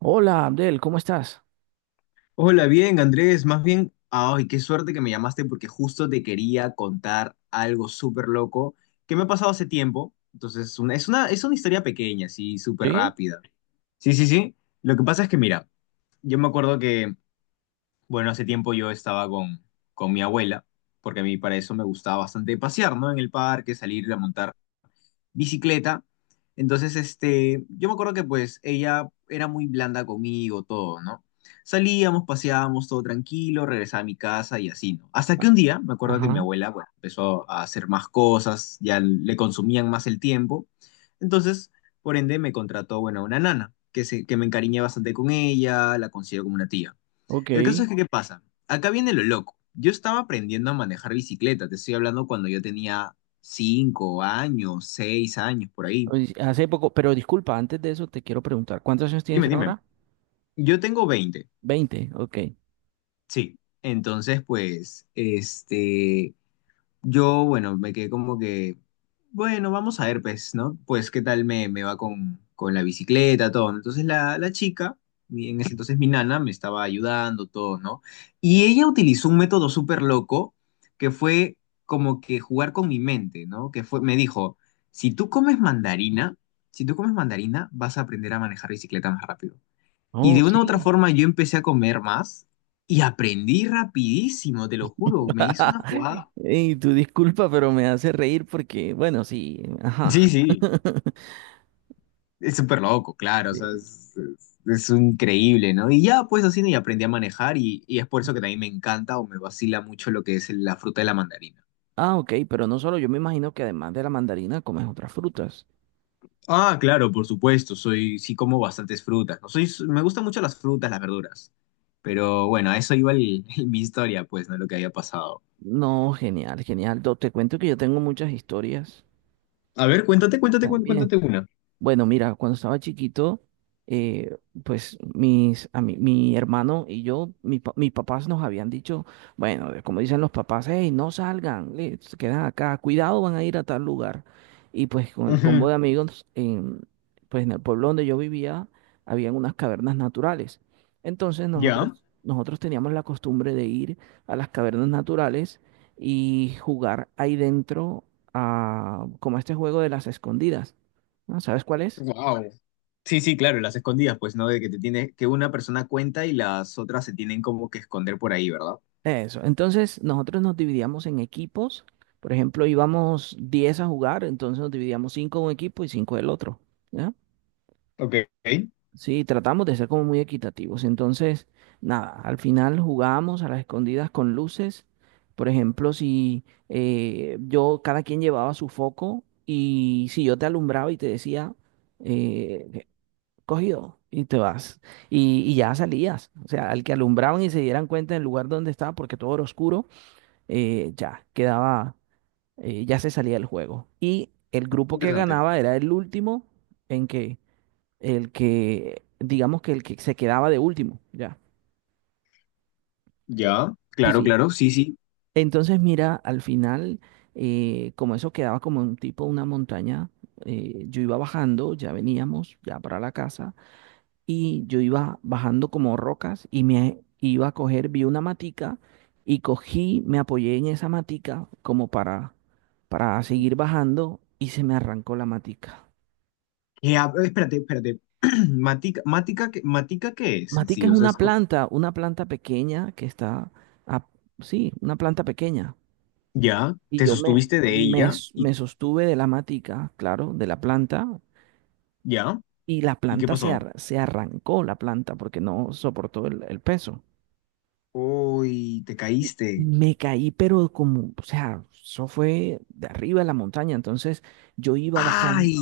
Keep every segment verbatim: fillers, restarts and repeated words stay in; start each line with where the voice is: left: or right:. right: Hola, Abdel, ¿cómo estás?
left: Hola, bien, Andrés. Más bien, ay, qué suerte que me llamaste porque justo te quería contar algo súper loco que me ha pasado hace tiempo. Entonces, es una, es una, es una historia pequeña, así, súper
right: Sí,
left: rápida. Sí, sí, sí. Lo que pasa es que, mira, yo me acuerdo que, bueno, hace tiempo yo estaba con, con mi abuela, porque a mí para eso me gustaba bastante pasear, ¿no? En el parque, salir a montar bicicleta. Entonces, este, yo me acuerdo que pues ella era muy blanda conmigo, todo, ¿no? Salíamos, paseábamos, todo tranquilo, regresaba a mi casa y así, ¿no? Hasta que
right: Ah.
left: un día, me acuerdo que mi
right: Ajá,
left: abuela, bueno, empezó a hacer más cosas, ya le consumían más el tiempo. Entonces, por ende, me contrató, bueno, a una nana, que, se, que me encariñé bastante con ella, la considero como una tía.
right: ok.
left: El caso es que, ¿qué pasa? Acá viene lo loco. Yo estaba aprendiendo a manejar bicicleta, te estoy hablando cuando yo tenía cinco años, seis años, por ahí.
right: Pues, hace poco, pero disculpa, antes de eso te quiero preguntar, ¿cuántos años
left: Dime,
right: tienes
left: dime.
right: ahora?
left: Yo tengo veinte.
right: Veinte, ok.
left: Sí. Entonces, pues, este, yo, bueno, me quedé como que, bueno, vamos a ver, pues, ¿no? Pues, ¿qué tal me, me va con, con la bicicleta, todo, ¿no? Entonces, la, la chica, mi- en ese entonces mi nana, me estaba ayudando, todo, ¿no? Y ella utilizó un método súper loco que fue como que jugar con mi mente, ¿no? Que fue, me dijo, si tú comes mandarina, si tú comes mandarina, vas a aprender a manejar bicicleta más rápido. Y
right: Oh,
left: de una u otra
right: sí.
left: forma yo empecé a comer más y aprendí rapidísimo, te lo juro, me hizo una jugada.
right: Y tu disculpa, pero me hace reír porque, bueno, sí, ajá.
left: Sí, sí. Es súper loco, claro, o sea,
right: Sí.
left: es, es- es increíble, ¿no? Y ya, pues así, y aprendí a manejar y, y es por eso que también me encanta o me vacila mucho lo que es la fruta de la mandarina.
right: Ah, ok, pero no solo, yo me imagino que además de la mandarina comes otras frutas.
left: Ah, claro, por supuesto, soy, sí como bastantes frutas, ¿no? Soy, me gustan mucho las frutas, las verduras. Pero bueno, a eso iba el- mi historia, pues, ¿no? Lo que había pasado.
right: No, genial, genial. Do- Te cuento que yo tengo muchas historias
left: A ver, cuéntate, cuéntate, cuént-
right: también.
left: cuéntate una.
right: Bueno, mira, cuando estaba chiquito, eh, pues mis, a mi, mi hermano y yo, mi pa- mis papás nos habían dicho, bueno, de- como dicen los papás, hey, no salgan, eh, se quedan acá, cuidado, van a ir a tal lugar. Y pues con el combo
left: Ujú.
right: de amigos, en, pues en el pueblo donde yo vivía, habían unas cavernas naturales. Entonces
left: ¿Ya?
right: nosotros, nosotros teníamos la costumbre de ir a las cavernas naturales y jugar ahí dentro a, como a este juego de las escondidas. ¿No? ¿Sabes cuál es?
left: Wow. Sí, sí, claro, las escondidas, pues, ¿no? De que te tiene, que una persona cuenta y las otras se tienen como que esconder por ahí, ¿verdad?
right: Eso. Entonces, nosotros nos dividíamos en equipos. Por ejemplo, íbamos diez a jugar, entonces nos dividíamos cinco de un equipo y cinco del otro. ¿Ya?
left: Ok.
right: Sí, tratamos de ser como muy equitativos. Entonces, nada, al final jugábamos a las escondidas con luces. Por ejemplo, si eh, yo, cada quien llevaba su foco y si yo te alumbraba y te decía, eh, cogido y te vas. Y, y ya salías. O sea, al que alumbraban y se dieran cuenta del lugar donde estaba, porque todo era oscuro, eh, ya quedaba, eh, ya se salía del juego. Y el grupo que
left: Interesante.
right: ganaba era el último en que, el que, digamos que el que se quedaba de último, ya.
left: Ya,
right: Sí,
left: claro,
right: sí.
left: claro, sí, sí.
right: Entonces, mira, al final, eh, como eso quedaba como un tipo, una montaña, eh, yo iba bajando, ya veníamos, ya para la casa. Y yo iba bajando como rocas y me iba a coger, vi una matica y cogí, me apoyé en esa matica como para, para seguir bajando y se me arrancó la matica.
left: Eh, a- espérate, espérate. Matica, Matica, ¿qué- ¿Matica qué es en
right: Matica
left: sí?
right: es
left: O sea, es
right: una
left: co-
right: planta, una planta pequeña que está, a- sí, una planta pequeña.
left: Ya,
right: Y
left: te
right: yo me,
left: sostuviste de
right: me,
left: ella
right: s-
left: y
right: me sostuve de la matica, claro, de la planta,
left: ya.
right: y la
left: ¿Y qué
right: planta se,
left: pasó?
right: ar- se arrancó, la planta, porque no soportó el el peso.
left: Uy, te
right: Y
left: caíste.
right: me caí, pero como, o sea, eso fue de arriba de la montaña. Entonces yo iba bajando,
left: ¡Ay!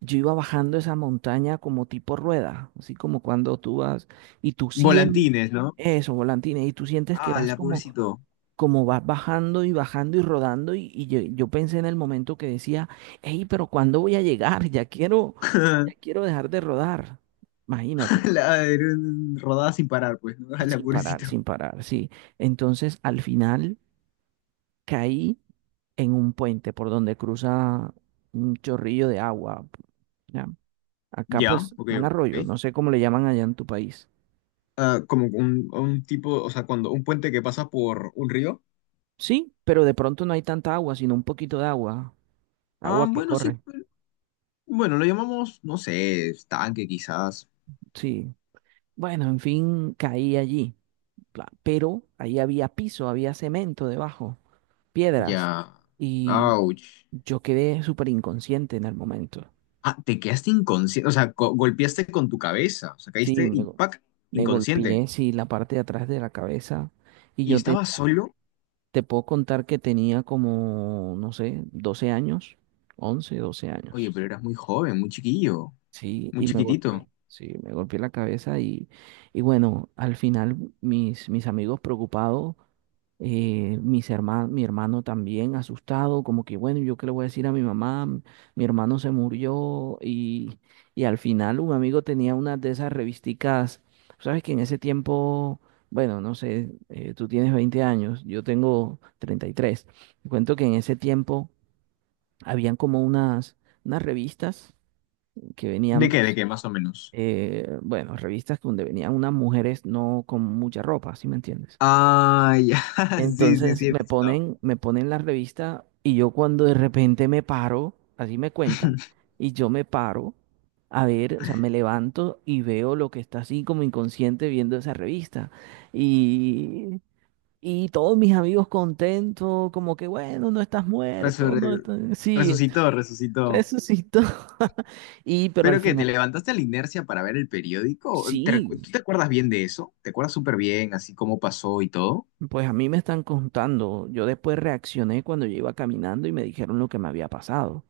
right: yo iba bajando esa montaña como tipo rueda, así como cuando tú vas y tú sientes
left: Volantines, ¿no?
right: eso, volantines, y tú sientes que
left: ¡Ah,
right: vas
left: la
right: como,
left: pobrecito!
right: como vas bajando y bajando y rodando. Y, y yo, yo pensé en el momento que decía, hey, pero ¿cuándo voy a llegar? Ya quiero, ya quiero dejar de rodar. Imagínate,
left: La, rodada sin parar, pues, ¿no? ¡Ah, la
right: sin parar,
left: pobrecito!
right: sin parar, sí. Entonces al final, caí en un puente por donde cruza un chorrillo de agua. ¿Ya? Acá
left: Ya,
right: pues
left: ok,
right: un arroyo,
left: ok.
right: no sé cómo le llaman allá en tu país.
left: Ah, como un, un tipo, o sea, cuando un puente que pasa por un río.
right: Sí, pero de pronto no hay tanta agua, sino un poquito de agua,
left: Ah,
right: agua que
left: bueno, sí.
right: corre.
left: Bueno, lo llamamos, no sé, estanque quizás.
right: Sí. Bueno, en fin, caí allí. Pla- Pero ahí había piso, había cemento debajo, piedras.
left: Ya.
right: Y
left: Ouch.
right: yo quedé súper inconsciente en el momento.
left: Ah, te quedaste inconsciente, o sea, co- golpeaste con tu cabeza, o sea,
right: Sí,
left: caíste
right: me,
left: y
right: go-
left: ¡pac!
right: me
left: Inconsciente.
right: golpeé, sí, la parte de atrás de la cabeza. Y
left: ¿Y
right: yo
left: estabas
right: tenía
left: solo?
right: Te puedo contar que tenía como, no sé, doce años, once, doce
left: Oye,
right: años.
left: pero eras muy joven, muy chiquillo,
right: Sí,
left: muy
right: y me
left: chiquitito.
right: golpeé. Sí, me golpeé la cabeza y, y bueno, al final mis, mis amigos preocupados eh, mis herma- mi hermano también asustado, como que bueno, ¿yo qué le voy a decir a mi mamá? Mi hermano se murió y, y al final un amigo tenía una de esas revisticas, sabes que en ese tiempo, bueno, no sé, eh, tú tienes veinte años, yo tengo treinta y tres. Te cuento que en ese tiempo habían como unas, unas revistas que
left: ¿De
right: venían,
left: qué? ¿De
right: pues,
left: qué, más o menos?
right: eh, bueno, revistas donde venían unas mujeres no con mucha ropa, ¿sí me entiendes?
left: Ah, ya, sí, sí,
right: Entonces
left: sí, he
right: me
left: visto.
right: ponen, me ponen la revista y yo cuando de repente me paro, así me cuentan, y yo me paro a ver, o sea, me levanto y veo lo que está así como inconsciente viendo esa revista. Y, y todos mis amigos contentos, como que bueno, no estás muerto, no
left: Resurre-
right: estás... Sí,
left: Resucitó, resucitó.
right: resucitó. Y pero al
left: ¿Pero qué? ¿Te
right: final,
left: levantaste a la inercia para ver el periódico? ¿Te, recu-
right: sí,
left: ¿Tú te acuerdas bien de eso? ¿Te acuerdas súper bien, así cómo pasó y todo?
right: pues a mí me están contando. Yo después reaccioné cuando yo iba caminando y me dijeron lo que me había pasado.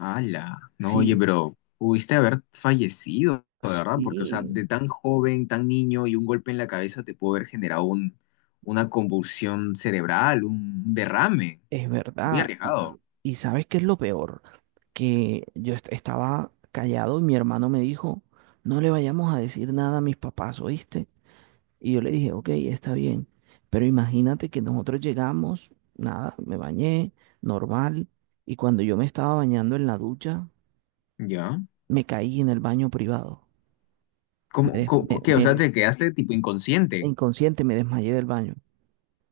left: Ala, no, oye,
right: Sí.
left: pero pudiste haber fallecido, de verdad, porque, o sea,
right: Sí,
left: de tan joven, tan niño y un golpe en la cabeza te pudo haber generado un, una convulsión cerebral, un derrame,
right: es
left: muy
right: verdad. Y,
left: arriesgado.
right: y- y ¿sabes qué es lo peor? Que yo est- estaba callado y mi hermano me dijo, no le vayamos a decir nada a mis papás, ¿oíste? Y yo le dije, ok, está bien. Pero imagínate que nosotros llegamos, nada, me bañé, normal. Y cuando yo me estaba bañando en la ducha,
left: ¿Ya?
right: me caí en el baño privado. Me,
left: ¿Cómo,
right: des- me-
left: cómo- qué? O
right: me
left: sea,
right: des-
left: te quedaste tipo inconsciente.
right: inconsciente me desmayé del baño.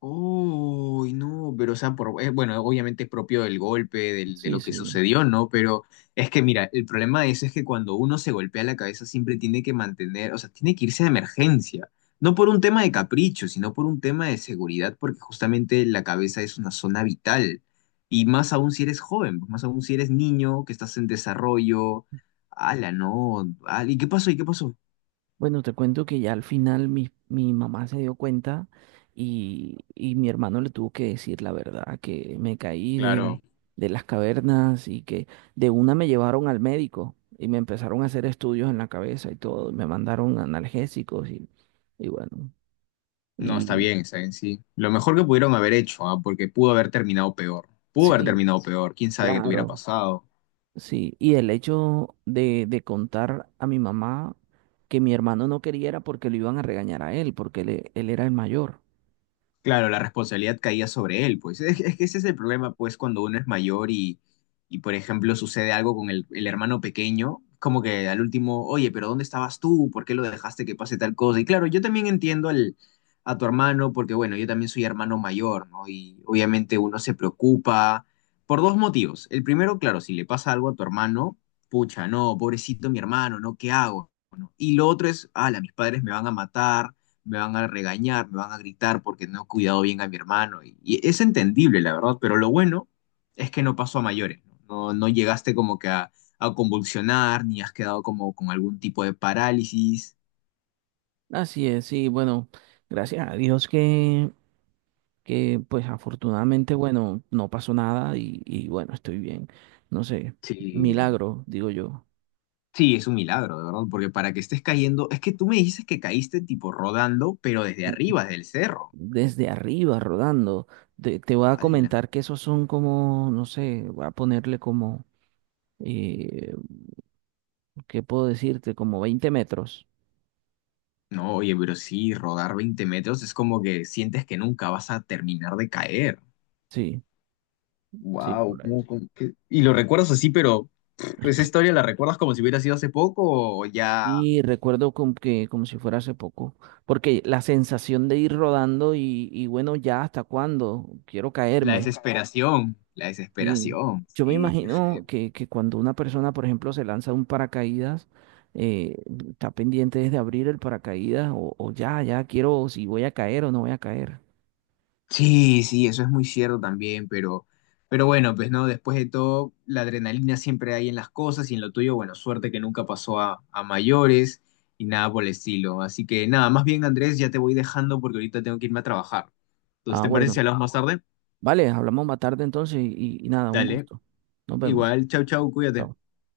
left: Uy, no, pero o sea, por, eh, bueno, obviamente es propio del golpe, del- de
right: Sí,
left: lo que
right: sí.
left: sucedió, ¿no? Pero es que mira, el problema de eso es que cuando uno se golpea la cabeza siempre tiene que mantener, o sea, tiene que irse de emergencia, no por un tema de capricho, sino por un tema de seguridad, porque justamente la cabeza es una zona vital, y más aún si eres joven, más aún si eres niño, que estás en desarrollo, ala, no, ala, ¿y qué pasó? ¿Y qué pasó?
right: Bueno, te cuento que ya al final mi, mi mamá se dio cuenta y, y mi hermano le tuvo que decir la verdad, que me caí de,
left: Claro.
right: de las cavernas y que de una me llevaron al médico y me empezaron a hacer estudios en la cabeza y todo, y me mandaron analgésicos y, y bueno,
left: No, está
right: y
left: bien, está bien, sí. Lo mejor que pudieron haber hecho, ah, porque pudo haber terminado peor. Pudo haber
right: sí,
left: terminado peor. Quién sabe qué te hubiera
right: claro,
left: pasado.
right: sí. Y el hecho de, de contar a mi mamá que mi hermano no quería era porque lo iban a regañar a él, porque él, e- él era el mayor.
left: Claro, la responsabilidad caía sobre él, pues. Es, es que ese es el problema, pues, cuando uno es mayor y, y por ejemplo, sucede algo con el, el hermano pequeño, como que al último, oye, pero ¿dónde estabas tú? ¿Por qué lo dejaste que pase tal cosa? Y claro, yo también entiendo al, a tu hermano, porque bueno, yo también soy hermano mayor, ¿no? Y obviamente uno se preocupa por dos motivos. El primero, claro, si le pasa algo a tu hermano, pucha, no, pobrecito mi hermano, ¿no? ¿Qué hago? Bueno, y lo otro es, ala, mis padres me van a matar, me van a regañar, me van a gritar porque no he cuidado bien a mi hermano. Y, y es entendible, la verdad, pero lo bueno es que no pasó a mayores, ¿no? No, no llegaste como que a, a convulsionar, ni has quedado como con algún tipo de parálisis.
right: Así es, sí, bueno, gracias a Dios que, que pues afortunadamente, bueno, no pasó nada y, y bueno, estoy bien. No sé,
left: Sí,
right: milagro, digo yo.
left: sí, es un milagro, de verdad, porque para que estés cayendo, es que tú me dices que caíste tipo rodando, pero desde arriba, desde el cerro.
right: Desde arriba, rodando. Te, te voy a
left: ¡Hala!
right: comentar que esos son como, no sé, voy a ponerle como, eh, ¿qué puedo decirte? Como veinte metros.
left: No, oye, pero sí, rodar veinte metros es como que sientes que nunca vas a terminar de caer.
right: Sí, sí,
left: Wow,
right: por ahí.
left: y lo recuerdas así, pero pff, esa historia la recuerdas como si hubiera sido hace poco o ya
right: Y recuerdo como que como si fuera hace poco, porque la sensación de ir rodando y, y bueno, ya hasta cuándo quiero
left: la
right: caerme.
left: desesperación, la
right: Sí.
left: desesperación,
right: Yo me
left: sí, qué feo.
right: imagino que, que cuando una persona, por ejemplo, se lanza un paracaídas, eh, está pendiente desde abrir el paracaídas o, o ya, ya quiero si voy a caer o no voy a caer.
left: Sí, sí, eso es muy cierto también, pero, pero bueno, pues no, después de todo, la adrenalina siempre hay en las cosas y en lo tuyo, bueno, suerte que nunca pasó a, a mayores y nada por el estilo. Así que nada, más bien Andrés, ya te voy dejando porque ahorita tengo que irme a trabajar. Entonces,
right: Ah,
left: ¿te parece si
right: bueno,
left: hablamos más tarde?
right: vale, hablamos más tarde entonces y y nada, un
left: Dale,
right: gusto. Nos vemos.
left: igual, chau, chau, cuídate.
right: Chao.